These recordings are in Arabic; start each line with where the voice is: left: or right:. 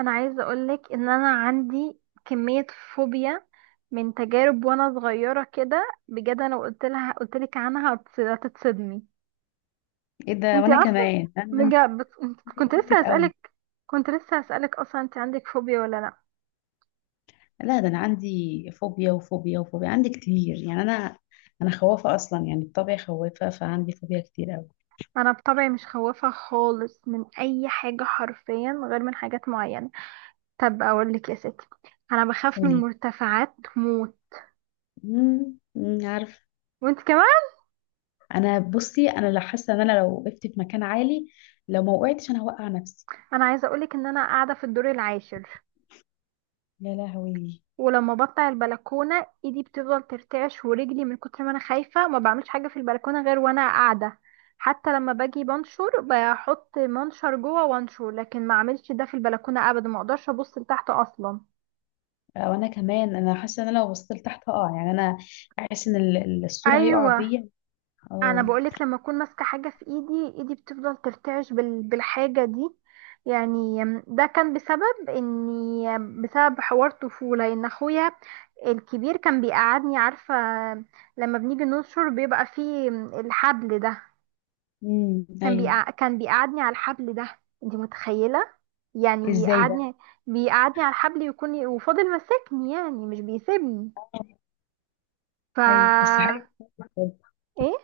right: انا عايزه اقولك ان انا عندي كميه فوبيا من تجارب وانا صغيره كده بجد، انا لو قلت لك عنها هتتصدمي.
left: ايه ده؟
right: انت
left: وانا
right: اصلا،
left: كمان انا عندي
right: بجد
left: فوبيا كتير قوي.
right: كنت لسه هسالك اصلا، انت عندك فوبيا ولا لا؟
left: لا، ده انا عندي فوبيا وفوبيا وفوبيا، عندي كتير، يعني انا خوافه اصلا، يعني بطبعي خوافه، فعندي فوبيا كتير قوي.
right: انا بطبعي مش خوافه خالص من اي حاجه حرفيا، غير من حاجات معينه. طب اقول لك يا ستي، انا بخاف من
left: قولي.
right: مرتفعات موت.
left: امم. عارف.
right: وانت كمان؟
left: بصي، انا لا، حاسه ان انا لو وقفت في مكان عالي لو ما وقعتش انا هوقع نفسي.
right: انا عايزه اقولك ان انا قاعده في الدور العاشر،
left: يا لهوي.
right: ولما بطلع البلكونه ايدي بتفضل ترتعش ورجلي من كتر ما انا خايفه، ما بعملش حاجه في البلكونه غير وانا قاعده. حتى لما باجي بنشر بحط منشر جوه وانشر، لكن ما اعملش ده في البلكونه ابدا، ما اقدرش ابص لتحت اصلا.
left: آه، وانا كمان انا حاسه ان انا لو بصيت لتحت هقع، يعني انا احس ان السور هيقع
right: ايوه،
left: بيا.
right: انا
left: اه.
right: بقولك لما اكون ماسكه حاجه في ايدي، ايدي بتفضل ترتعش بالحاجه دي. يعني ده كان بسبب حوار طفوله، ان اخويا الكبير كان بيقعدني، عارفة؟ لما بنيجي ننشر بيبقى فيه الحبل ده،
left: امم، ايوه.
right: كان بيقعدني على الحبل ده، انت متخيلة؟ يعني
left: ازاي ده؟
right: يقعدني، بيقعدني على الحبل، يكون وفضل ماسكني، يعني مش بيسيبني. ف
left: ايوه، بس حاجه،
right: ايه،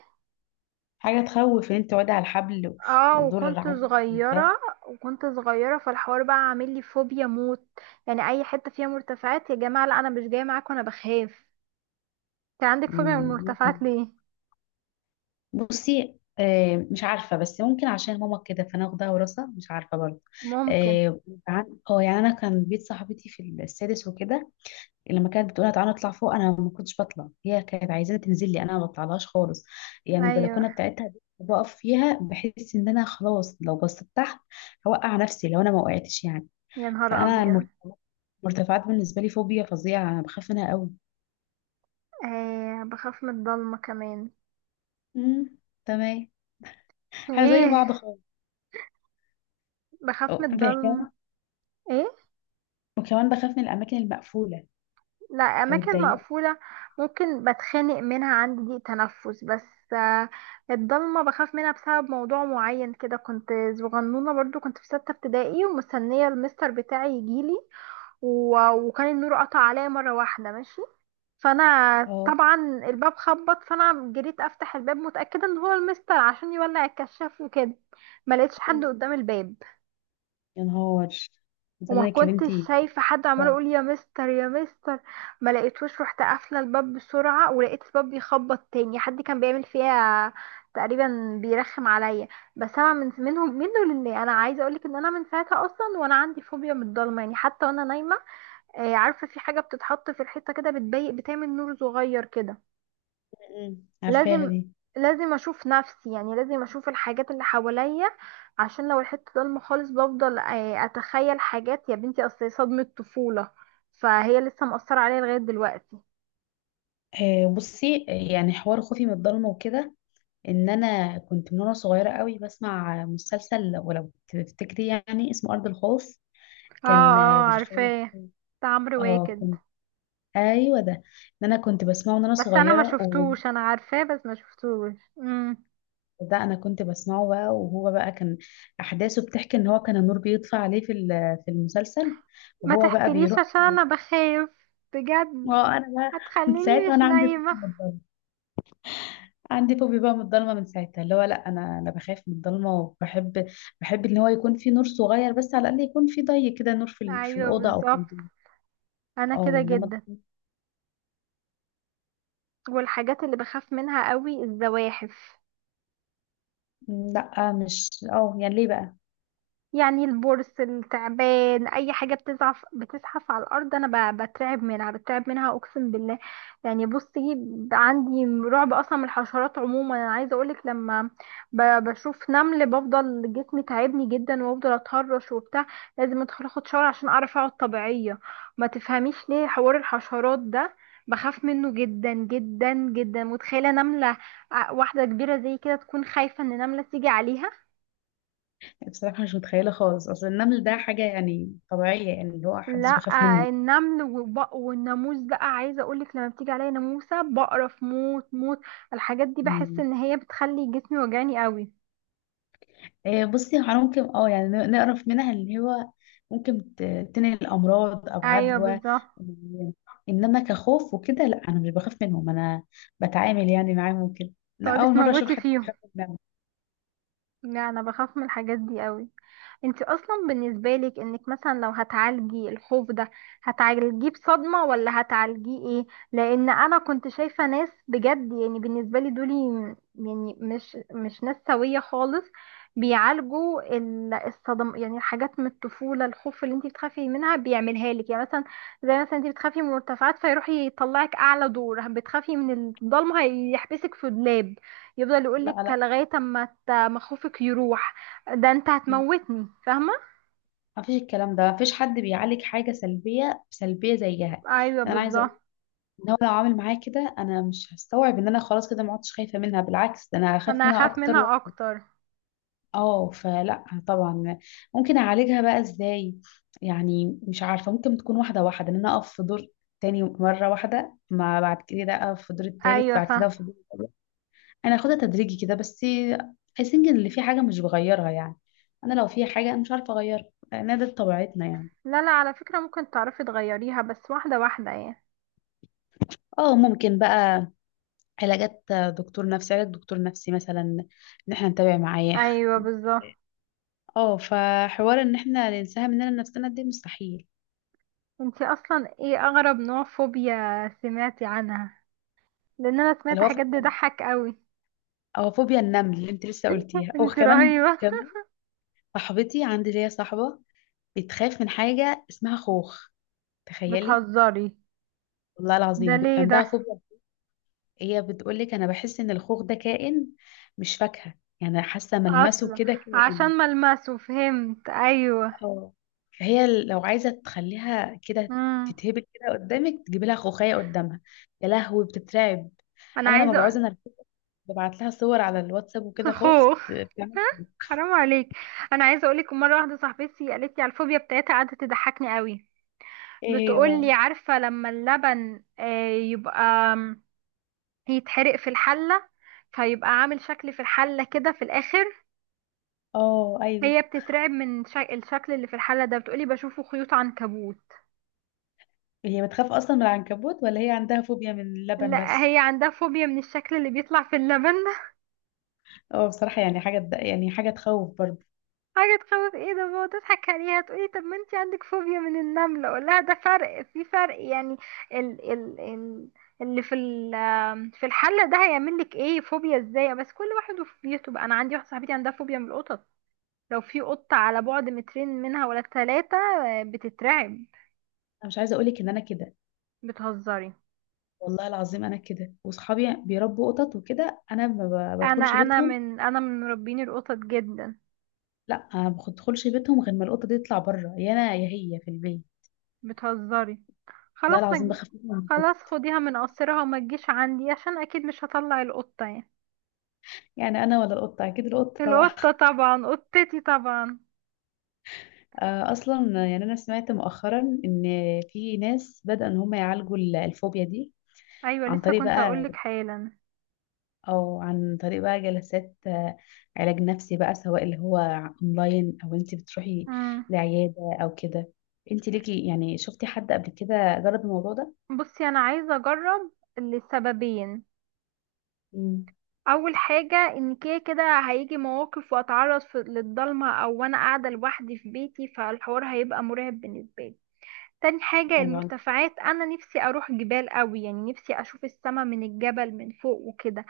left: حاجة تخوف ان انت واقع على الحبل
right: اه،
left: وتضر العين ده.
right: وكنت صغيرة فالحوار بقى عامل لي فوبيا موت. يعني اي حتة فيها مرتفعات يا جماعة، لا انا مش جاية معاكم، انا بخاف. انت عندك فوبيا من
left: مم. ممكن.
right: المرتفعات ليه؟
left: بصي مش عارفة، بس ممكن عشان ماما كده فانا واخدها وراثة، مش عارفة برضه.
right: ممكن.
left: اه. يعني انا كان بيت صاحبتي في السادس وكده، لما كانت بتقول لها تعالى نطلع فوق انا ما كنتش بطلع، هي كانت عايزاني تنزل لي، انا ما بطلعلهاش خالص. يعني
right: ايوه،
left: البلكونة بتاعتها دي بقف فيها بحس ان انا خلاص لو بصيت تحت هوقع نفسي لو انا ما وقعتش يعني.
right: يا نهار
left: فانا
right: ابيض.
left: المرتفعات، المرتفعات بالنسبة لي فوبيا فظيعة، انا بخاف منها قوي.
right: آه، بخاف من الضلمة كمان.
left: امم. تمام. احنا زي
right: ايه.
left: بعض خالص.
right: بخاف من
left: اه،
right: الضلمة.
left: بحكاية.
right: ايه.
left: وكمان بخاف من الاماكن المقفوله
right: لا،
left: او
right: اماكن
left: الضيقه.
right: مقفولة ممكن بتخانق منها، عندي ضيق تنفس، بس آه، الضلمة بخاف منها بسبب موضوع معين كده. كنت صغنونة برضو، كنت في 6 ابتدائي ومستنية المستر بتاعي يجيلي، وكان النور قطع عليا مرة واحدة. ماشي، فانا
left: اه.
right: طبعا، الباب خبط، فانا جريت افتح الباب متأكدة ان هو المستر عشان يولع الكشاف وكده. ما لقيتش حد
left: مم.
right: قدام الباب،
left: يا نهار.
right: وما
left: زمانك يا
right: كنتش
left: بنتي.
right: شايفة حد، عمال
left: آه.
right: يقول يا مستر يا مستر، ما لقيتوش. رحت قافلة الباب بسرعة ولقيت الباب بيخبط تاني، حد كان بيعمل فيها تقريبا، بيرخم عليا. بس انا من منه منه لله، انا عايزه اقولك ان انا من ساعتها اصلا وانا عندي فوبيا من الضلمه، يعني حتى وانا نايمه، عارفه في حاجه بتتحط في الحيطه كده بتضيق، بتعمل نور صغير كده.
left: مم. عارفاها
right: لازم
left: دي.
right: لازم اشوف نفسي، يعني لازم اشوف الحاجات اللي حواليا، عشان لو الحته ضلمه خالص بفضل اتخيل حاجات، يا بنتي، اصل هي صدمه طفوله، فهي لسه مأثره عليا لغايه دلوقتي.
left: آه، بصي يعني حوار خوفي من الضلمه وكده، ان انا كنت من وانا صغيره قوي بسمع مسلسل، ولو تفتكري يعني اسمه ارض الخوف،
right: اه
left: كان
right: اه،
left: بيخوف.
right: عارفاه، بتاع عمرو
left: اه
right: واكد؟
left: كنت. ايوه ده، ان انا كنت بسمعه من وانا
right: بس انا ما
left: صغيره.
right: شفتوش، انا عارفاه بس ما شفتوش. امم.
left: ده انا كنت بسمعه بقى، وهو بقى كان احداثه بتحكي ان هو كان النور بيطفى عليه في في المسلسل،
right: ما
left: وهو بقى
right: تحكيليش
left: بيروح.
right: عشان انا بخاف بجد،
left: اه، انا بقى من
right: هتخليني
left: ساعتها
right: مش
left: انا عندي فوبيا
right: نايمه.
left: من الضلمه. عندي فوبيا بقى من الضلمه من ساعتها، اللي هو لا، انا بخاف من الضلمه، وبحب، بحب ان هو يكون في نور صغير، بس على الاقل يكون في ضي كده، نور في في
right: ايوه
left: الاوضه او في
right: بالظبط،
left: البيت.
right: انا
left: اه.
right: كده
left: انما
right: جدا. والحاجات اللي بخاف منها قوي الزواحف،
left: لا، مش يعني ليه بقى؟
right: يعني البرص، التعبان، اي حاجه بتزعف بتزحف على الارض انا بترعب منها، بترعب منها اقسم بالله. يعني بصي، عندي رعب اصلا من الحشرات عموما. انا عايزه اقولك لما بشوف نمل بفضل جسمي تعبني جدا وافضل اتهرش وبتاع، لازم ادخل اخد شاور عشان اعرف اقعد طبيعيه. ما تفهميش ليه حوار الحشرات ده، بخاف منه جدا جدا جدا. متخيله نمله واحده كبيره زي كده تكون خايفه ان نمله تيجي عليها.
left: بصراحه مش متخيله خالص، اصل النمل ده حاجه يعني طبيعيه، يعني اللي هو محدش
right: لا،
left: بيخاف
right: النمل والبق والناموس بقى، عايزه اقولك لما بتيجي عليا ناموسه بقرف موت موت، الحاجات دي بحس
left: منه.
right: ان هي بتخلي جسمي وجعني قوي.
left: آه، بصي هو ممكن اه، يعني نعرف منها اللي هو ممكن تنقل امراض او
right: ايوه
left: عدوى.
right: بالظبط،
left: و- انما كخوف وكده لا، انا مش بخاف منهم، انا بتعامل يعني معاهم وكده. لا،
right: تقعدي
left: اول مره اشوف
right: تموتي
left: حد
right: فيهم.
left: بيخاف منهم.
right: لا، انا بخاف من الحاجات دي قوي. انت اصلا بالنسبه لك، انك مثلا لو هتعالجي الخوف ده هتعالجيه بصدمه ولا هتعالجيه ايه؟ لان انا كنت شايفه ناس، بجد يعني بالنسبه لي دول يعني مش ناس سويه خالص، بيعالجوا الصدم، يعني حاجات من الطفوله، الخوف اللي انت بتخافي منها بيعملها لك، يعني مثلا، زي مثلا انت بتخافي من المرتفعات فيروح يطلعك اعلى دور، بتخافي من الضلمه هيحبسك في دولاب، يفضل
left: لا
right: يقولك
left: لا،
right: لغايه اما ما خوفك يروح. ده انت هتموتني، فاهمة؟
left: ما فيش الكلام ده، ما فيش حد بيعالج حاجه سلبيه سلبيه زيها يعني.
right: ايوه
left: انا عايزه اقول
right: بالظبط،
left: ان هو لو عامل معايا كده انا مش هستوعب ان انا خلاص كده ما عدتش خايفه منها، بالعكس ده انا هخاف
right: انا
left: منها
right: هخاف
left: اكتر.
right: منها اكتر.
left: اه، فلا طبعا. ممكن اعالجها بقى ازاي؟ يعني مش عارفه، ممكن تكون واحده واحده، ان انا اقف في دور تاني مره واحده، ما بعد كده اقف في الدور التالت،
right: ايوه
left: بعد كده
right: فاهمة.
left: أقف في الدور الرابع. انا هاخدها تدريجي كده بس. I think ان اللي في حاجه مش بغيرها يعني، انا لو في حاجه انا مش عارفه اغيرها لان ده طبيعتنا يعني.
right: لا لا، على فكرة ممكن تعرفي تغيريها، بس واحدة واحدة يعني.
left: اه، ممكن بقى علاجات دكتور نفسي، علاج دكتور نفسي مثلا، ان احنا نتابع معاه.
right: ايوه بالظبط.
left: اه، فحوار ان احنا ننساها مننا نفسنا دي مستحيل.
right: انتي اصلا ايه اغرب نوع فوبيا سمعتي عنها؟ لان انا
left: اللي
right: سمعت
left: هو
right: حاجات تضحك قوي.
left: او فوبيا النمل اللي انت لسه قلتيها، او
right: انتي
left: كمان.
right: رهيبة،
left: كمان صاحبتي، عندي ليا صاحبه بتخاف من حاجه اسمها خوخ، تخيلي.
right: بتهزري؟
left: والله
right: ده
left: العظيم بيبقى
right: ليه ده؟
left: عندها فوبيا. هي بتقول لك انا بحس ان الخوخ ده كائن، مش فاكهه، يعني حاسه ملمسه
right: اصلا
left: كده كائن.
right: عشان ملمسه، فهمت، ايوه.
left: اه. فهي لو عايزه تخليها كده
right: امم.
left: تتهبل كده قدامك، تجيبي لها خوخيه قدامها، يا لهوي بتترعب.
right: انا
left: انا لما بعوز
right: عايزة.
left: انا ببعت لها صور على الواتساب وكده خوخ،
right: اخوه؟
left: بتعمل.
right: ها؟ حرام عليك. انا عايزه اقولك، مره واحده صاحبتي قالت لي على الفوبيا بتاعتها قعدت تضحكني قوي.
left: ايه هي
right: بتقول لي،
left: بقى؟
right: عارفه لما اللبن يبقى آم، يتحرق في الحله، فيبقى عامل شكل في الحله كده في الاخر.
left: اه ايوه.
right: هي بتترعب من الشكل اللي في الحله ده، بتقولي بشوفه خيوط عنكبوت.
left: هي بتخاف اصلا من العنكبوت، ولا هي عندها فوبيا من اللبن
right: لا،
left: بس؟
right: هي عندها فوبيا من الشكل اللي بيطلع في اللبن.
left: اه، بصراحه يعني يعني حاجه تخوف برضه.
right: حاجة تخوف ايه ده؟ بابا تضحك عليها، تقولي طب ما انتي عندك فوبيا من النملة، اقول لها ده فرق في فرق يعني. ال ال ال اللي في ال في الحلة ده هيعمل لك ايه؟ فوبيا ازاي؟ بس كل واحد وفوبيته بقى. انا عندي واحدة صاحبتي عندها فوبيا من القطط، لو في قطة على بعد 2 متر منها ولا 3 بتترعب.
left: انا مش عايزه اقولك ان انا كده،
right: بتهزري؟
left: والله العظيم انا كده، واصحابي بيربوا قطط وكده انا ما ب-
right: انا
left: بدخلش
right: انا
left: بيتهم.
right: من انا من مربين القطط جدا.
left: لا، ما بدخلش بيتهم غير ما القطه دي تطلع بره، يا انا يا هي في البيت.
right: بتهزري؟
left: والله
right: خلاص ما
left: العظيم
right: تج-
left: بخاف منهم.
right: خلاص خديها من قصرها وما تجيش عندي، عشان اكيد مش هطلع القطة يعني.
left: يعني انا ولا القطه؟ اكيد القطه طبعا.
right: القطة طبعا، قطتي طبعا.
left: آه، اصلا يعني انا سمعت مؤخرا ان في ناس بدأوا ان هم يعالجوا الفوبيا دي
right: ايوه،
left: عن
right: لسه
left: طريق
right: كنت اقولك
left: بقى،
right: حالا.
left: او عن طريق بقى جلسات آه، علاج نفسي بقى، سواء اللي هو اونلاين او انت بتروحي
right: مم.
left: لعيادة او كده. انت ليكي يعني شفتي حد قبل كده جرب الموضوع ده؟
right: بصي، انا عايزه اجرب لسببين:
left: امم،
right: اول حاجه ان كده كده هيجي مواقف واتعرض للضلمه، او وانا قاعده لوحدي في بيتي فالحوار هيبقى مرعب بالنسبه لي. تاني حاجة
left: ايوه.
right: المرتفعات، أنا نفسي أروح جبال قوي، يعني نفسي أشوف السما من الجبل من فوق وكده.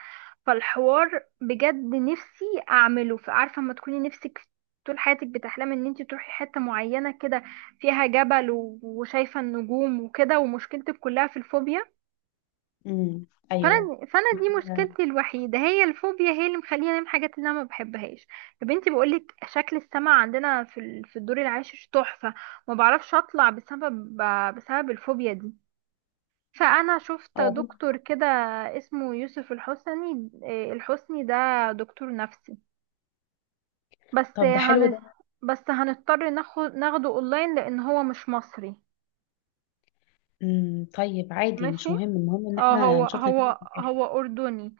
right: فالحوار بجد نفسي أعمله، فعارفة، ما تكوني نفسك طول حياتك بتحلمي إن انتي تروحي حتة معينة كده فيها جبل وشايفة النجوم وكده، ومشكلتك كلها في الفوبيا.
left: امم، ايوه.
right: فأنا دي
left: آه.
right: مشكلتي الوحيدة، هي الفوبيا، هي اللي مخليني أعمل حاجات اللي أنا ما بحبهاش. يا بنتي، بقولك شكل السما عندنا في الدور العاشر تحفة، ما بعرفش أطلع بسبب الفوبيا دي. فأنا شفت
left: هو برضه-
right: دكتور كده، اسمه يوسف الحسني، ده دكتور نفسي. بس
left: طب ده حلو
right: هن
left: ده.
right: بس هنضطر ناخده اونلاين، لان هو مش مصري.
left: امم، طيب عادي،
right: ماشي.
left: مش مهم، المهم ان
right: اه
left: احنا نشوف نتيجة في الاخر.
right: هو اردني.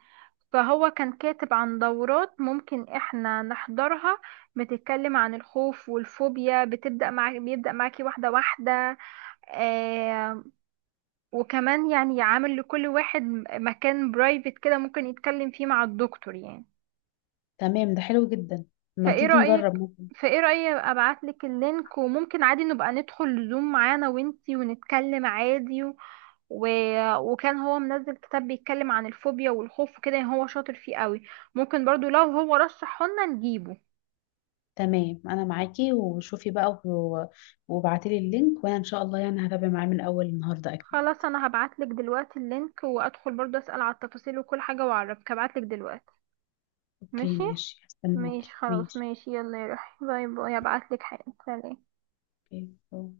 right: فهو كان كاتب عن دورات ممكن احنا نحضرها، بتتكلم عن الخوف والفوبيا، بتبدأ معاك بيبدأ معاكي واحدة واحدة. آه. وكمان يعني عامل لكل واحد مكان برايفت كده، ممكن يتكلم فيه مع الدكتور يعني.
left: تمام ده حلو جدا. ما
right: فايه
left: تيجي نجرب،
right: رأيك
left: ممكن.
right: فايه رأيك ابعت لك اللينك، وممكن عادي نبقى ندخل زوم معانا وانتي ونتكلم عادي، وكان هو منزل كتاب بيتكلم عن الفوبيا والخوف وكده، يعني هو شاطر فيه قوي. ممكن برضو لو هو رشحه لنا نجيبه.
left: تمام، انا معاكي وشوفي بقى وابعتيلي اللينك، وانا ان شاء الله يعني هتابع معاه من اول النهارده.
right: خلاص انا هبعت لك دلوقتي اللينك، وادخل برضو اسأل على التفاصيل وكل حاجة واعرفك، هبعت لك دلوقتي.
left: اوكي
right: ماشي،
left: ماشي،
right: ماشي،
left: هستناكي،
right: خلاص،
left: ماشي.
right: ماشي، يلا يا روحي، باي باي، هبعت لك حاجة، سلام.
left: اوكي. أوه.